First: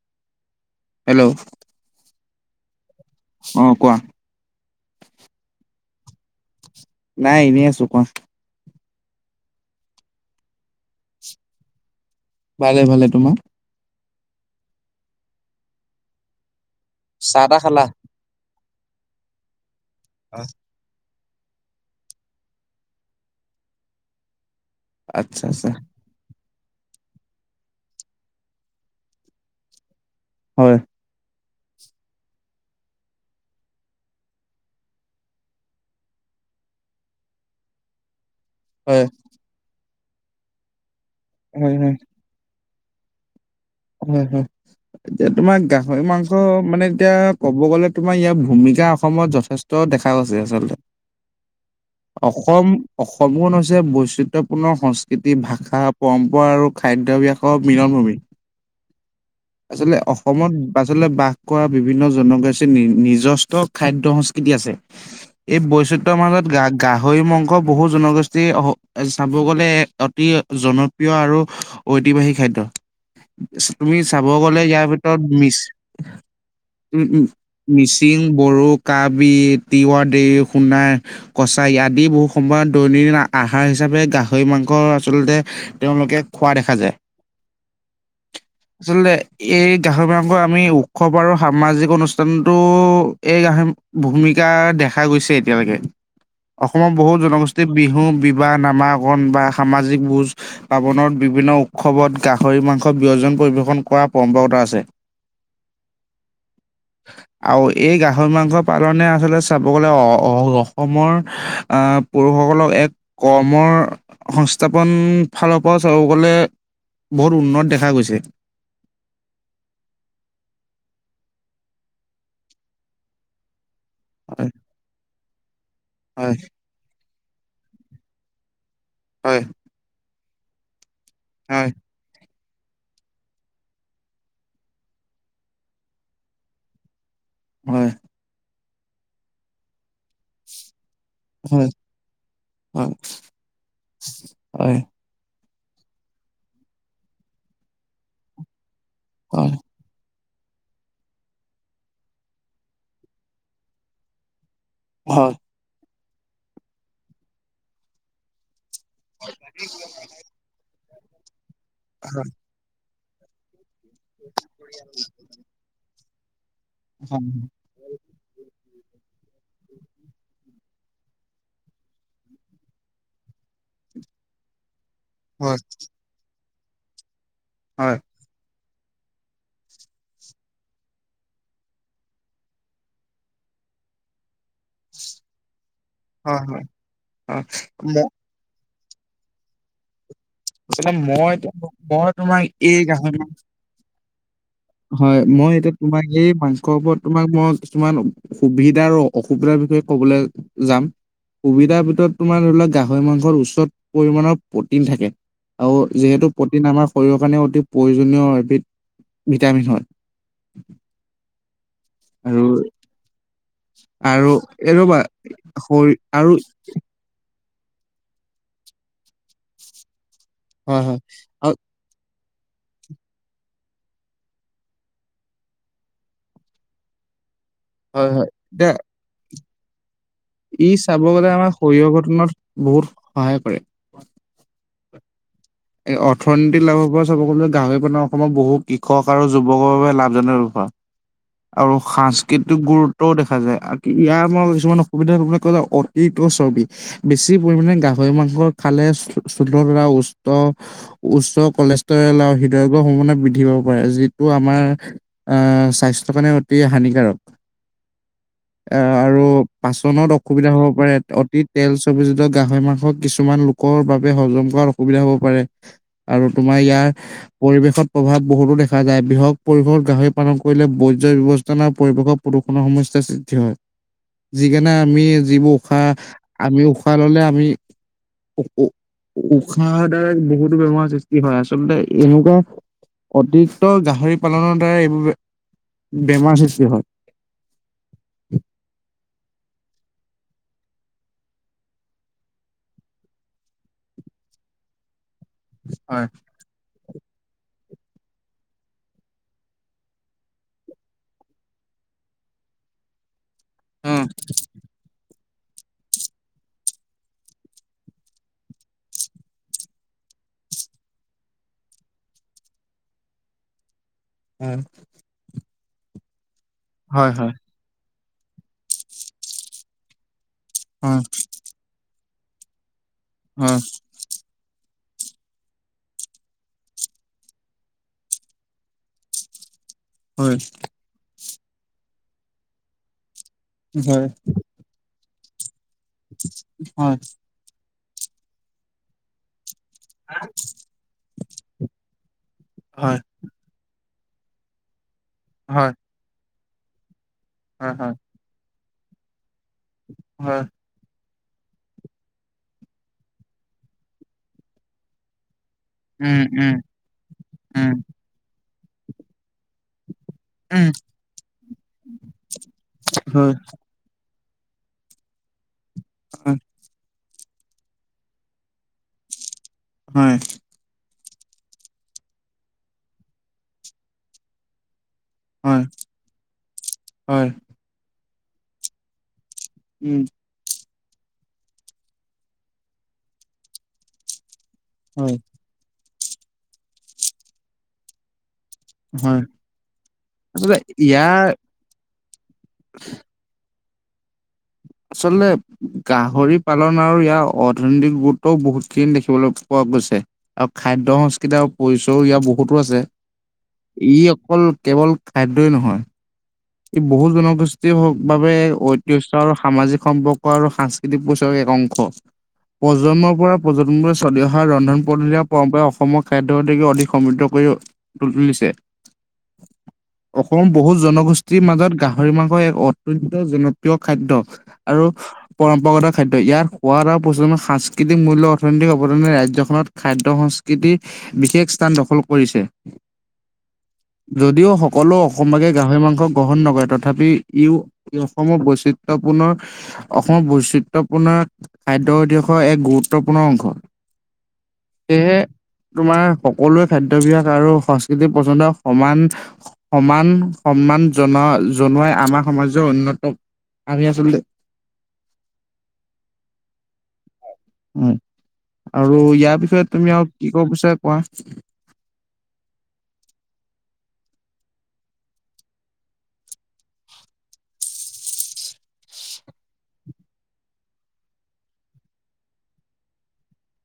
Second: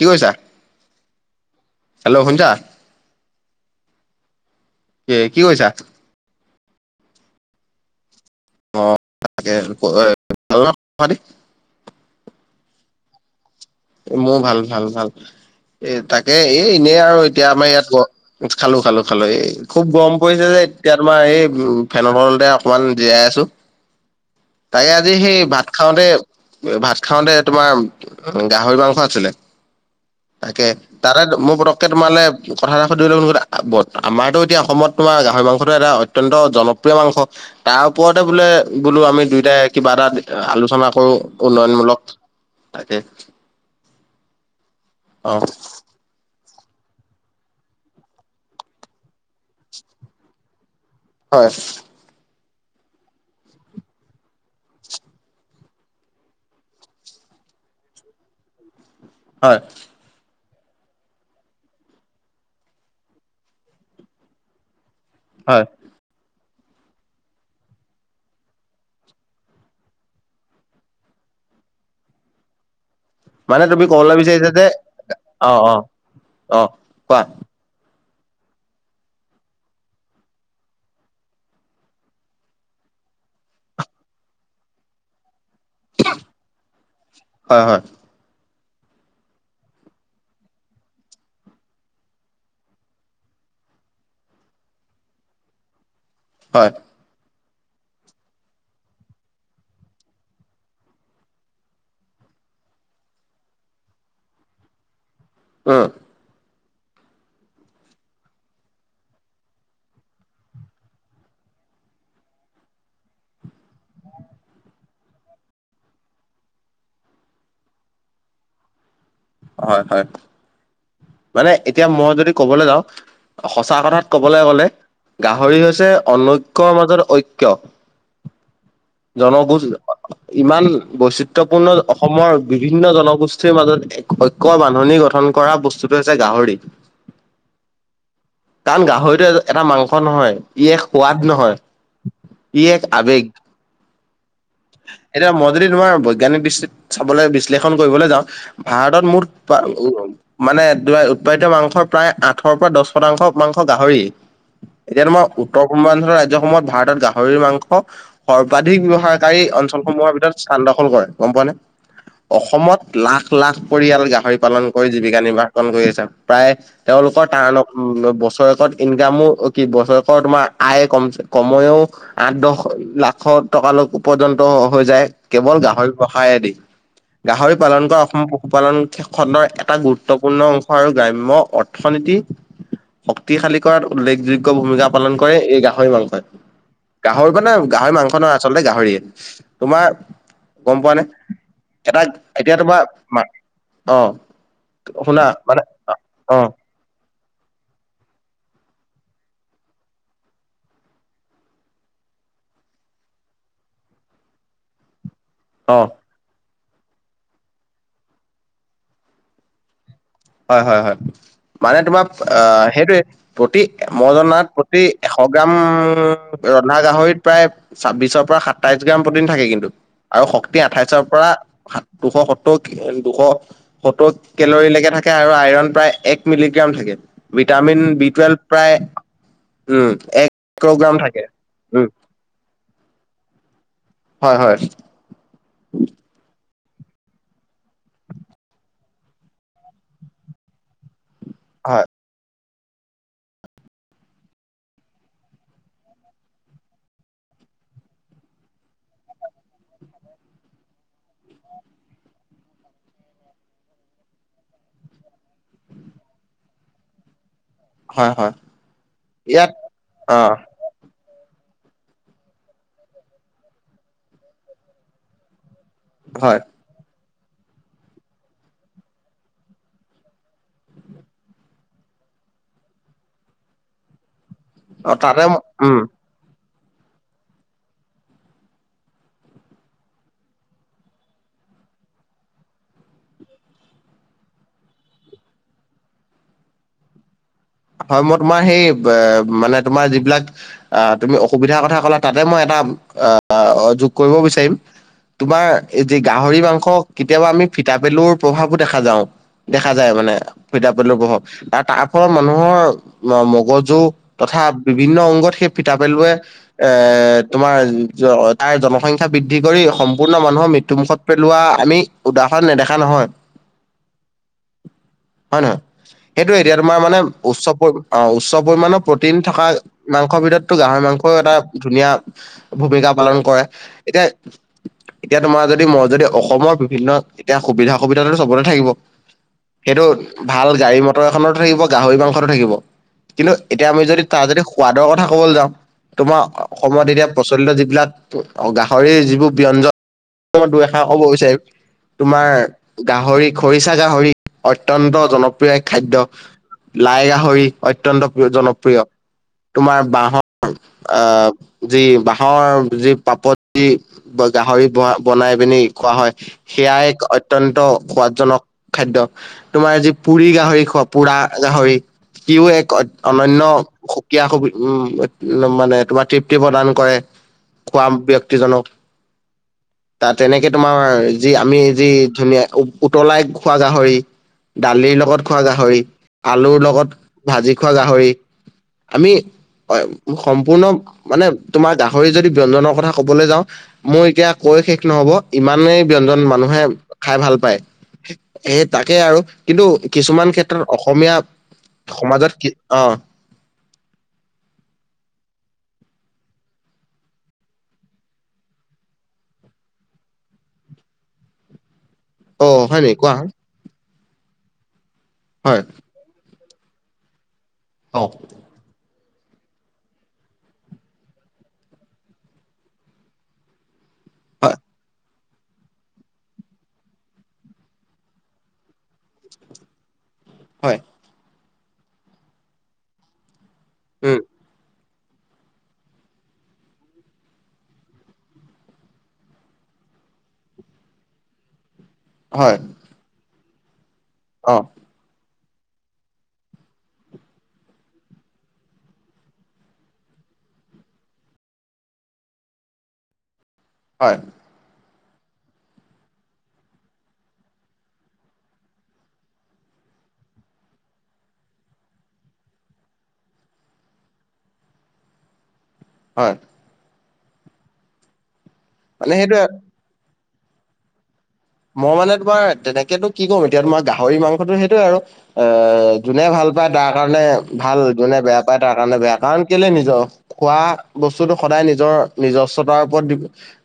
কি কৰিছা? Hello hello শুনিছা? অঁ' কোৱা। এ কি কৰিছা? নাই এনেই আছো কোৱা। অঁ ভালে আছো হয় ভালনে খবৰ খাতি? ভালে ভালে, তোমাৰ? এ মোৰ ভাল ভাল ভাল, এ তাকে এ এনেই আৰু চাহ এতিয়া তাহ আমাৰ খালা ইয়াত ৱ- খালো খালো খালো এই খুব গৰম পৰিছে দেই। এতিয়া তোমাৰ এই উম ফেনৰ তলতে অকমান জীয়াই আছো। তাকে আজি সেই আচ্ছা ভাত আচ্ছা খাওঁতে ভাত খাওঁতে তোমাৰ- গাহৰি মাংস আছিলে। তাকে, হয় - তাতে মোৰ পতককে তোমালে কথা এটা সুধিবলে মন গ'ল আমাৰতো এতিয়া অসমত তোমাৰ গাহৰি মাংসটো এটা অত- তন্ত জনপ্ৰিয় মাংস। তাৰ ওপৰতে বোলে- বোলো হয় আমি দুইটাই কিবা এটা আলোচনা কৰো হয় হয় উন্নয়নমূলক। তাকে, - হুম হুম, এতিয়া তোমাৰ গা- গাহৰি মাংস মানে এতিয়া ক'ব গ'লে তোমাৰ ইয়াৰ ভূমিকা অসমত যথেষ্ট দেখা গৈছে আচলতে। হয়। অসম অসমখন হৈছে বৈচিত্ৰয়পূৰ্ণ সংস্কৃতি ভাষা, - পৰম্পৰা আৰু খাদ্যভ্যাসৰ মিলন ভূমি। হয়। আচলতে অসমত আচলতে বাস কৰা বিভিন্ন জনগোষ্ঠীৰ নি নিজস্ব খাদ্য সংস্কৃতি আছে। এই হয় বৈচিত- ত মাজত গা গাহৰি মংস বহু জনগোষ্ঠীৰ চাব গ'লে অতি জন- প্ৰিয় আৰু ঐতিবাহিক খাদ্য। মানে তুমি ক'বলৈ চাব বিচাৰিছা গলে যে ইয়াৰ ভিতৰত অ মিছ অ অ উম কোৱা উম'। মিচিং, বড়ো, কাৰ্বি, তিৱা, দে, সোণায়- কছাৰী আদি বহু সময়ত দৈনন্দিন আহাৰ হিচাপে গাহৰি মাংস আচলতে- তেওঁলোকে খোৱা দেখা যায়। হয় হয়। আচলতে এই গাহৰি মাংস আমি উৎসৱ আৰু সামাজিক অনুষ্ঠানতো- এই আহ ভূমিকা দেখা গৈছে এতিয়ালৈকে হয় অসমৰ বহুত জনগোষ্ঠী- বিহু বিবাহ নামাকণ বা সামাজিক বুজ পাবনত বিভিন্ন উৎসৱত গা খৰি মাংস ব্যয়জন পৰিৱেশন কৰা পৰম্পৰাগত আছে। উমঁ! আৰু এই গাহৰি মাংস পালনে আচলতে চাব গ'লে অ অ অসমৰ আ পুৰুষসকলক এক কৰ্মৰ সংস্থাপন ফালৰ পৰা চাব গ'লে- বহুত উন্নত দেখা গৈছে। হয়ঁ হয়ঁ মানে এতিয়া মই যদি ক'বলৈ যাওঁ সঁচা কথাত- ক'বলৈ হয়, গ'লে গাহৰি হৈছে হয়, অনৈক্য়ৰ মাজত ঐক্য়। হয়, জনগোষ্ঠ ইমান হয়, বৈচিত্ৰয়পূৰ্ণ, অসমৰ বিভিন্ন জনগোষ্ঠীৰ মাজত এক ঐক্য বান্ধনি গঠন কৰা বস্তুটো হৈছে গাহৰি। হয়ঁ। কাৰণ গাহৰিটো এটা মাংস নহয়। ই এক সোৱাদ নহয় হয়, ই এক হয়, হয়, আৱেগ। হয়, হয়। এতিয়া মই যদি তোমাৰ বৈজ্ঞানিক দৃস্তিত চাবলৈ বিশ্লেষণ কৰিবলৈ যাওঁ- ভাৰতত মুঠ হয়, উ মানে উৎপাদিত মাংস প্ৰায় আঠৰ পৰা দশ শতাংশ মাংস গাহৰি এতিয়া তোমাৰ উত- উত্তৰ পূৰ্বাঞ্চলৰ ৰাজ্যসমূহত ভাৰতত গাহৰিৰ মাংস সৰ্বাধিক ব্যৱহাৰকাৰী অঞ্চলসমূহৰ ভিতৰত- স্থান দখল কৰে গম পোৱা নে? হয়। অসমত লাখ লাখ পৰিয়াল গাহৰি পালন কৰি জীৱিকা নিৰ্বাসন কৰি আছে প্ৰায়- তেওঁলোকৰ তা হয়, বছৰেকত ইনকামো কি বছৰেকত তোমাৰ- আয়ে কম কময়ও আঠ দশ লাখ টকালৈ পৰ্যন্ত হৈ যায়। কেৱল গাহৰি প্ৰসায়েদি গাহৰি পালন হয়, কৰা অসম- উপাদন খণ্ডৰ এটা গুৰুত্বপূৰ্ণ অংশ আৰু গ্ৰাম্য অৰ্থনীতি- শক্তিশালী কৰাত উল্লেখযোগ্য ভূমিকা পালন কৰে এই গাহৰি মাংস। হয়, গাহৰি হয়, গাহৰি ম মাংস নহয় আচলতে গাহৰিয়ে তোমাৰ গম আচলতে পোৱা নে মই এটা মই তোমাক এতিয়া এই তোমাৰ অঁ। হয়ঁ মই এতিয়া তোমাক এই মাংসকৰ ওপৰত তোমাক মই কিছুমান সুবিধা আৰু অসুবিধাৰ বিষয়ে কবলৈ যাম। সুবিধাৰ ভিতৰত তোমাৰ ধৰি লওক গাহৰি মাংসৰ উচ্চ পৰিমাণৰ প্ৰটিন থাকে। আৰু অঁ! যিহেতু প্ৰটিন আমাৰ শৰীৰৰ কাৰণে অতি প্ৰয়জনীয় এবিধ- ভিটামিন হয়ঁ। হয়ঁ হয়ঁ হয়ঁ মানে তোমাৰ আৰু আহ সেইটোৱে- প্ৰতি মই আৰু জনাত এই প্ৰতি ৰ'বা এশ গ্ৰাম শৰীৰ আৰু ৰন্ধা গাহৰিত। প্ৰায় ছাব্বিশৰ পৰা সাতাইশ গ্ৰাম প্ৰটিন থাকে কিন্তু আৰু শক্তি হয় হয় আঠাইছৰ পৰা আৰু সাত। দুশ সত্তৰ দুশ সত্তৰ কেলৰী লকে থাকে। আৰু আইৰণ প্ৰায় এক মিলিগ্ৰাম থাকে ভিটামিন বি হয় হয় টুৱেলভ এতিয়া প্ৰায় উমঁ এক। ই চাব গ'লে আমাৰ শৰীৰৰ গঠনত বহুত সহায় কৰে। হয়ঁ হয়ঁ। এই অৰ্থনীতিৰ লাভৰ পৰা চব ক'ম যে গাহৰি পান অসমত বহু কৃষক আৰু যুৱকৰ বাবে লাভজনক বেপাৰ। আৰু হয় সাজ। কিন্তু গুৰুত্বও দেখা যায় আদি ইয়াৰ মাজত কিছুমান অসুবিধালৈ কবলৈ গলে অতীত ছৰ্বি। বেছি পৰিমাণে গাহৰি মাংস খালে [unintelligible] উস্ত উচ্চ কলেষ্টৰল আৰু হৃদয়োগৰ সমভাৱনা বৃদ্ধি পাব পাৰে যিটো আমাৰ আহ স্বাস্থ্যৰ কাৰণে অতি হানিকাৰক। হয় হয় এ আৰু ইয়াত পাচনত অ অসুবিধা হ'ব পাৰে অতিত তেল চৰ্বিযুক্ত গাহৰি মাংস কিছুমান লোকৰ বাবে হজম কৰাত অসুবিধা হব পাৰে। আৰু হয় তোমাৰ ইয়াৰ পৰিৱেশত প্ৰভাৱ বহুতো দেখা যায় বৃহৎ পৰিৱেশত গাহৰি পালন কৰিলে বই জ ব্যৱস্থান আৰু পৰিৱেশৰ প্ৰদূষণৰ সমস্যাৰ সৃষ্টি হয়। যিকণে অ আমি তাতে যিবোৰ উম উশাহ আমি উশাহ ললে আমি উ উশাহৰ দ্বাৰা বহুতো বেমাৰৰ সৃষ্টি হয়। আচলতে এনেকুৱা অতিৰিক্ত গাহৰি পালনৰ দ্বাৰা এইবোৰে বেমাৰ সৃষ্টি হয়। হয়। মই তোমাৰ সেই বে মানে তোমাৰ যিবিলাক আহ তুমি অসুবিধাৰ কথা কলা তাতে মই এটা আহ আ অ যোগ কৰিব বিচাৰিম। তোমাৰ এই যি হয় গাহৰি মাংস কেতিয়াবা আমি ফিতাপেলুৰ প্ৰভাৱো দেখা যাওঁ। দেখা যায় মানে ফিতাপেলু প্ৰভাৱ আ তাৰ ফলত মানুহৰ ম মগজু উম তথা বিভিন্ন অংগত সেই ফিতাপেলুৱে এ তোমাৰ জ তাৰ জনসংখ্যাৰ বৃদ্ধি কৰি সম্পূৰ্ণ মানুহৰ মৃত্যুমুখত পেলোৱা আমি উদাহৰণ নেদেখা নহয়। এম্ হয় নহয় সেইটো এতিয়া তোমাৰ মানে হয় উচ্চ পৰি অ উচ্চ পৰিমণৰ প্ৰটিন থকা মাংসৰ ভিতৰতো গাহৰি হয় মাংসও এটা ধুনা [unintelligible] অভূমিকা পালন কৰে হয় এতিয়া এতিয়া তোমাৰ যদি মই যদি অসমৰ বিভিন্ন এতিয়া সুবিধা সুবিধাতো সবতে থাকিব। সেইটো হয় ভাল গাড়ী মটৰ এখনতো থাকিব গাহৰি মাংসতো থাকিব কিন্তু এতিয়া আমি হয় যদি তাৰ যদি সুৱাদৰ কথা ক'বলৈ যাওঁ তোমাৰ হয় সময়ত হয় এতিয়া প্ৰ চলিত যিবিলাক গাহৰি যিবোৰ ব্যয দুই এষৰ ক'ব বিচাৰিম তোমাৰ গাহৰিক খৰিচা গাহৰিত অত্য়ন্ত জনপ্ৰিয় এক হয় খাদ্য। লাই গাহৰি হয় হয় অত্যন্ত প্ৰয় জনপ্ৰিয় তোমাৰ হয় বাঁহৰ আহ যি বাঁহৰ যি পাপতি ব গাহৰি ব বনাই পিনি খোৱা হয়। উম উম সেয়া এক অত্যন্ত উম সোৱাদজনক খাদ্যয়। তোমাৰ যি পুৰি গাহৰি উম খোৱা পোৰা গাহৰি ইও এক হয় অনন্যা খুকিয় খুকি উম উ মানে তোমাৰ হয় তৃপ্তি প্ৰদান কৰে। খোৱাম ব্যক্তিজনৰ তাত হয় তেনেকে তোমাৰ যি আমি যি ধুনীয়া উতলাই খোৱা গাহৰি দালিৰ লগত খোৱা হয় গাহৰি আলুৰ লগত হয় ভাজি খোৱা গাহৰি আমি হয় উম ঊঃ। সম্পূৰ্ণ মানে তোমাৰ গাহৰি যদি ব্ঞ্জনৰ কথা কবলে যাওঁ মই এতিয়া কৈ সেখ নহব হয় ইমানেই ব্ঞ্জন মানুহে খাই ভাল পায়। এ তাকে আৰু হয় কিন্তু কিছুমান আচলতে ক্ষেত্ৰত অসমীয়া ইয়াৰ সমাজত কি অ [unintelligible] গাহৰি পালন আৰু ইয়াৰ অৰ্থনৈতিক গুৰুত্ব বহুতখিনি দেখিবলৈ পোৱা গৈছে। অ খাদ্য সংস্কৃতি আৰু পৰিচয়ো ইয়াৰ অ বহুতো আছে, হয় নি কোৱা হয় ই অকল কেৱল খাদ্যই হয় নহয় ই বহু জনগোষ্ঠীৰ অ বাবে ঐতিহ আৰু সামাজিক সম্পৰ্ক আৰু সাংস্কৃতিক পৰিচয় এক অংশ। প্ৰজন্মৰ পৰা প্ৰজন্ম চলি অহা হয় ৰন্ধন পদ্ধতি আৰু পৰম্পৰাই অসমৰ খাদ্য অতিকে অধিক সমৃদ্ধ কৰি ত- তুলিছে। অসমৰ বহু হয় জনগোষ্ঠীৰ মাজত গাহৰি মাংস এক অত্যন্ত জনপ্ৰিয় খাদ্য উম আৰু পৰম্পৰাগত খাদ্য। ইয়াত সোৱাদ আৰু প্ৰচলন সাংস্কৃতিক মূল্য অৰ্থনৈতিক অৱদানে ৰাজ্যখনত খাদ্য সংস্কৃতিৰ বিশেষ স্থান দখল কৰিছে। হয় যদিও অ সকলো অসমবাসীয়ে গাহৰি মাংস গ্ৰহণ নকৰে, তথাপি ইও-ই অসমৰ বৈচিত্ৰ ত পুনৰ অসমৰ বৈচিত্ৰপূৰ্ণ খাদ্যতিহাসৰ এক গুৰুত্বপূৰ্ণ অংশ। হয়। সেয়েহে তোমাৰ সকলোৱে খাদ্য বিয়াস আৰু সংস্কৃতিক পচন্দ সমান সমান সন্মান জনোৱা- জনোৱাই আমাৰ সমাজৰ অন্যতম আমি আচলতে হয়। উম, আৰু মানে সেইটোয়ে ইয়াৰ বিষয়ে তুমি আৰু কি ক'ব বিচাৰা কোৱা। মই মানে তোমাৰ তেনেকেনো কি কম এতিয়া তোমাৰ, গাহৰি মাংসটো সেইটোৱে আৰু এ, যোনে ভাল পায় তাৰ কাৰণে ভাল, যোনে বেয়া পায় তাৰ কাৰণে বেয়া, কাৰণ কেলে নিজৰ খোৱা বস্তুটো সদায় নিজৰ নিজস্বতাৰ ওপৰত দি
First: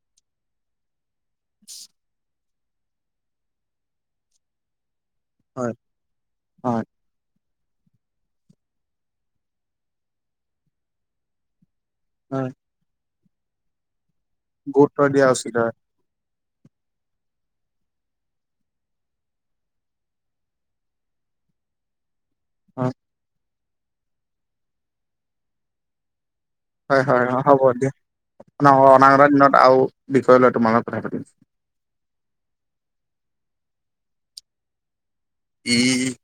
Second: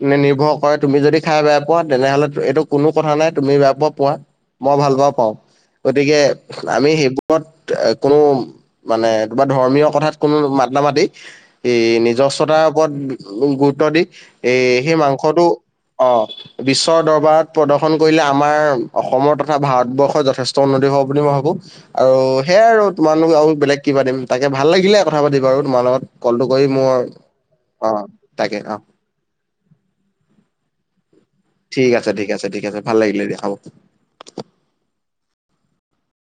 নি-নিৰ্ভৰ কৰে তুমি যদি খাই বেয়া পোৱা, তেনেহ'লে এইটো কোনো কথা নাই, তুমি বেয়া পোৱা, পোৱা মই ভাল পাওঁ, পাওঁ। হয় গতিকে হয় আমি সেইবোৰ কত কোনো মানে ধৰ্মীয় কথাত কোনো মাতা নামাতি এই নিজ [unintelligible] হয় ওপৰত গুৰুত্ব দি, এই সেই গুৰুত্ব দিয়া মাংসটো উচিত হয়। অ' বিশ্বদৰবাৰত প্ৰদৰ্শন কৰিলে আমাৰ অসমৰ তথা ভাৰতবৰ্ষৰ যথেষ্ট উন্নতি হ'ব বুলি মই ভাবোঁ আৰু সেয়াই আৰু তোমাৰ লগত আৰু বেলেগ কি পাতিম। তাকে ভাল লাগিলে কথা পাতি বাৰু তোমাৰ লগত। কলটো কৰি মই হয় হয় হয় হ'ব দিয়া অ', তাকে অ'। [unintelligible] দিনত আৰু বিষয় লৈ তোমাৰ লগত কথা পাতিম। ঠিক আছে, ঠিক আছে, ঠিক আছে। ভাল লাগিলে দিয়া হ'ব। [inaudible]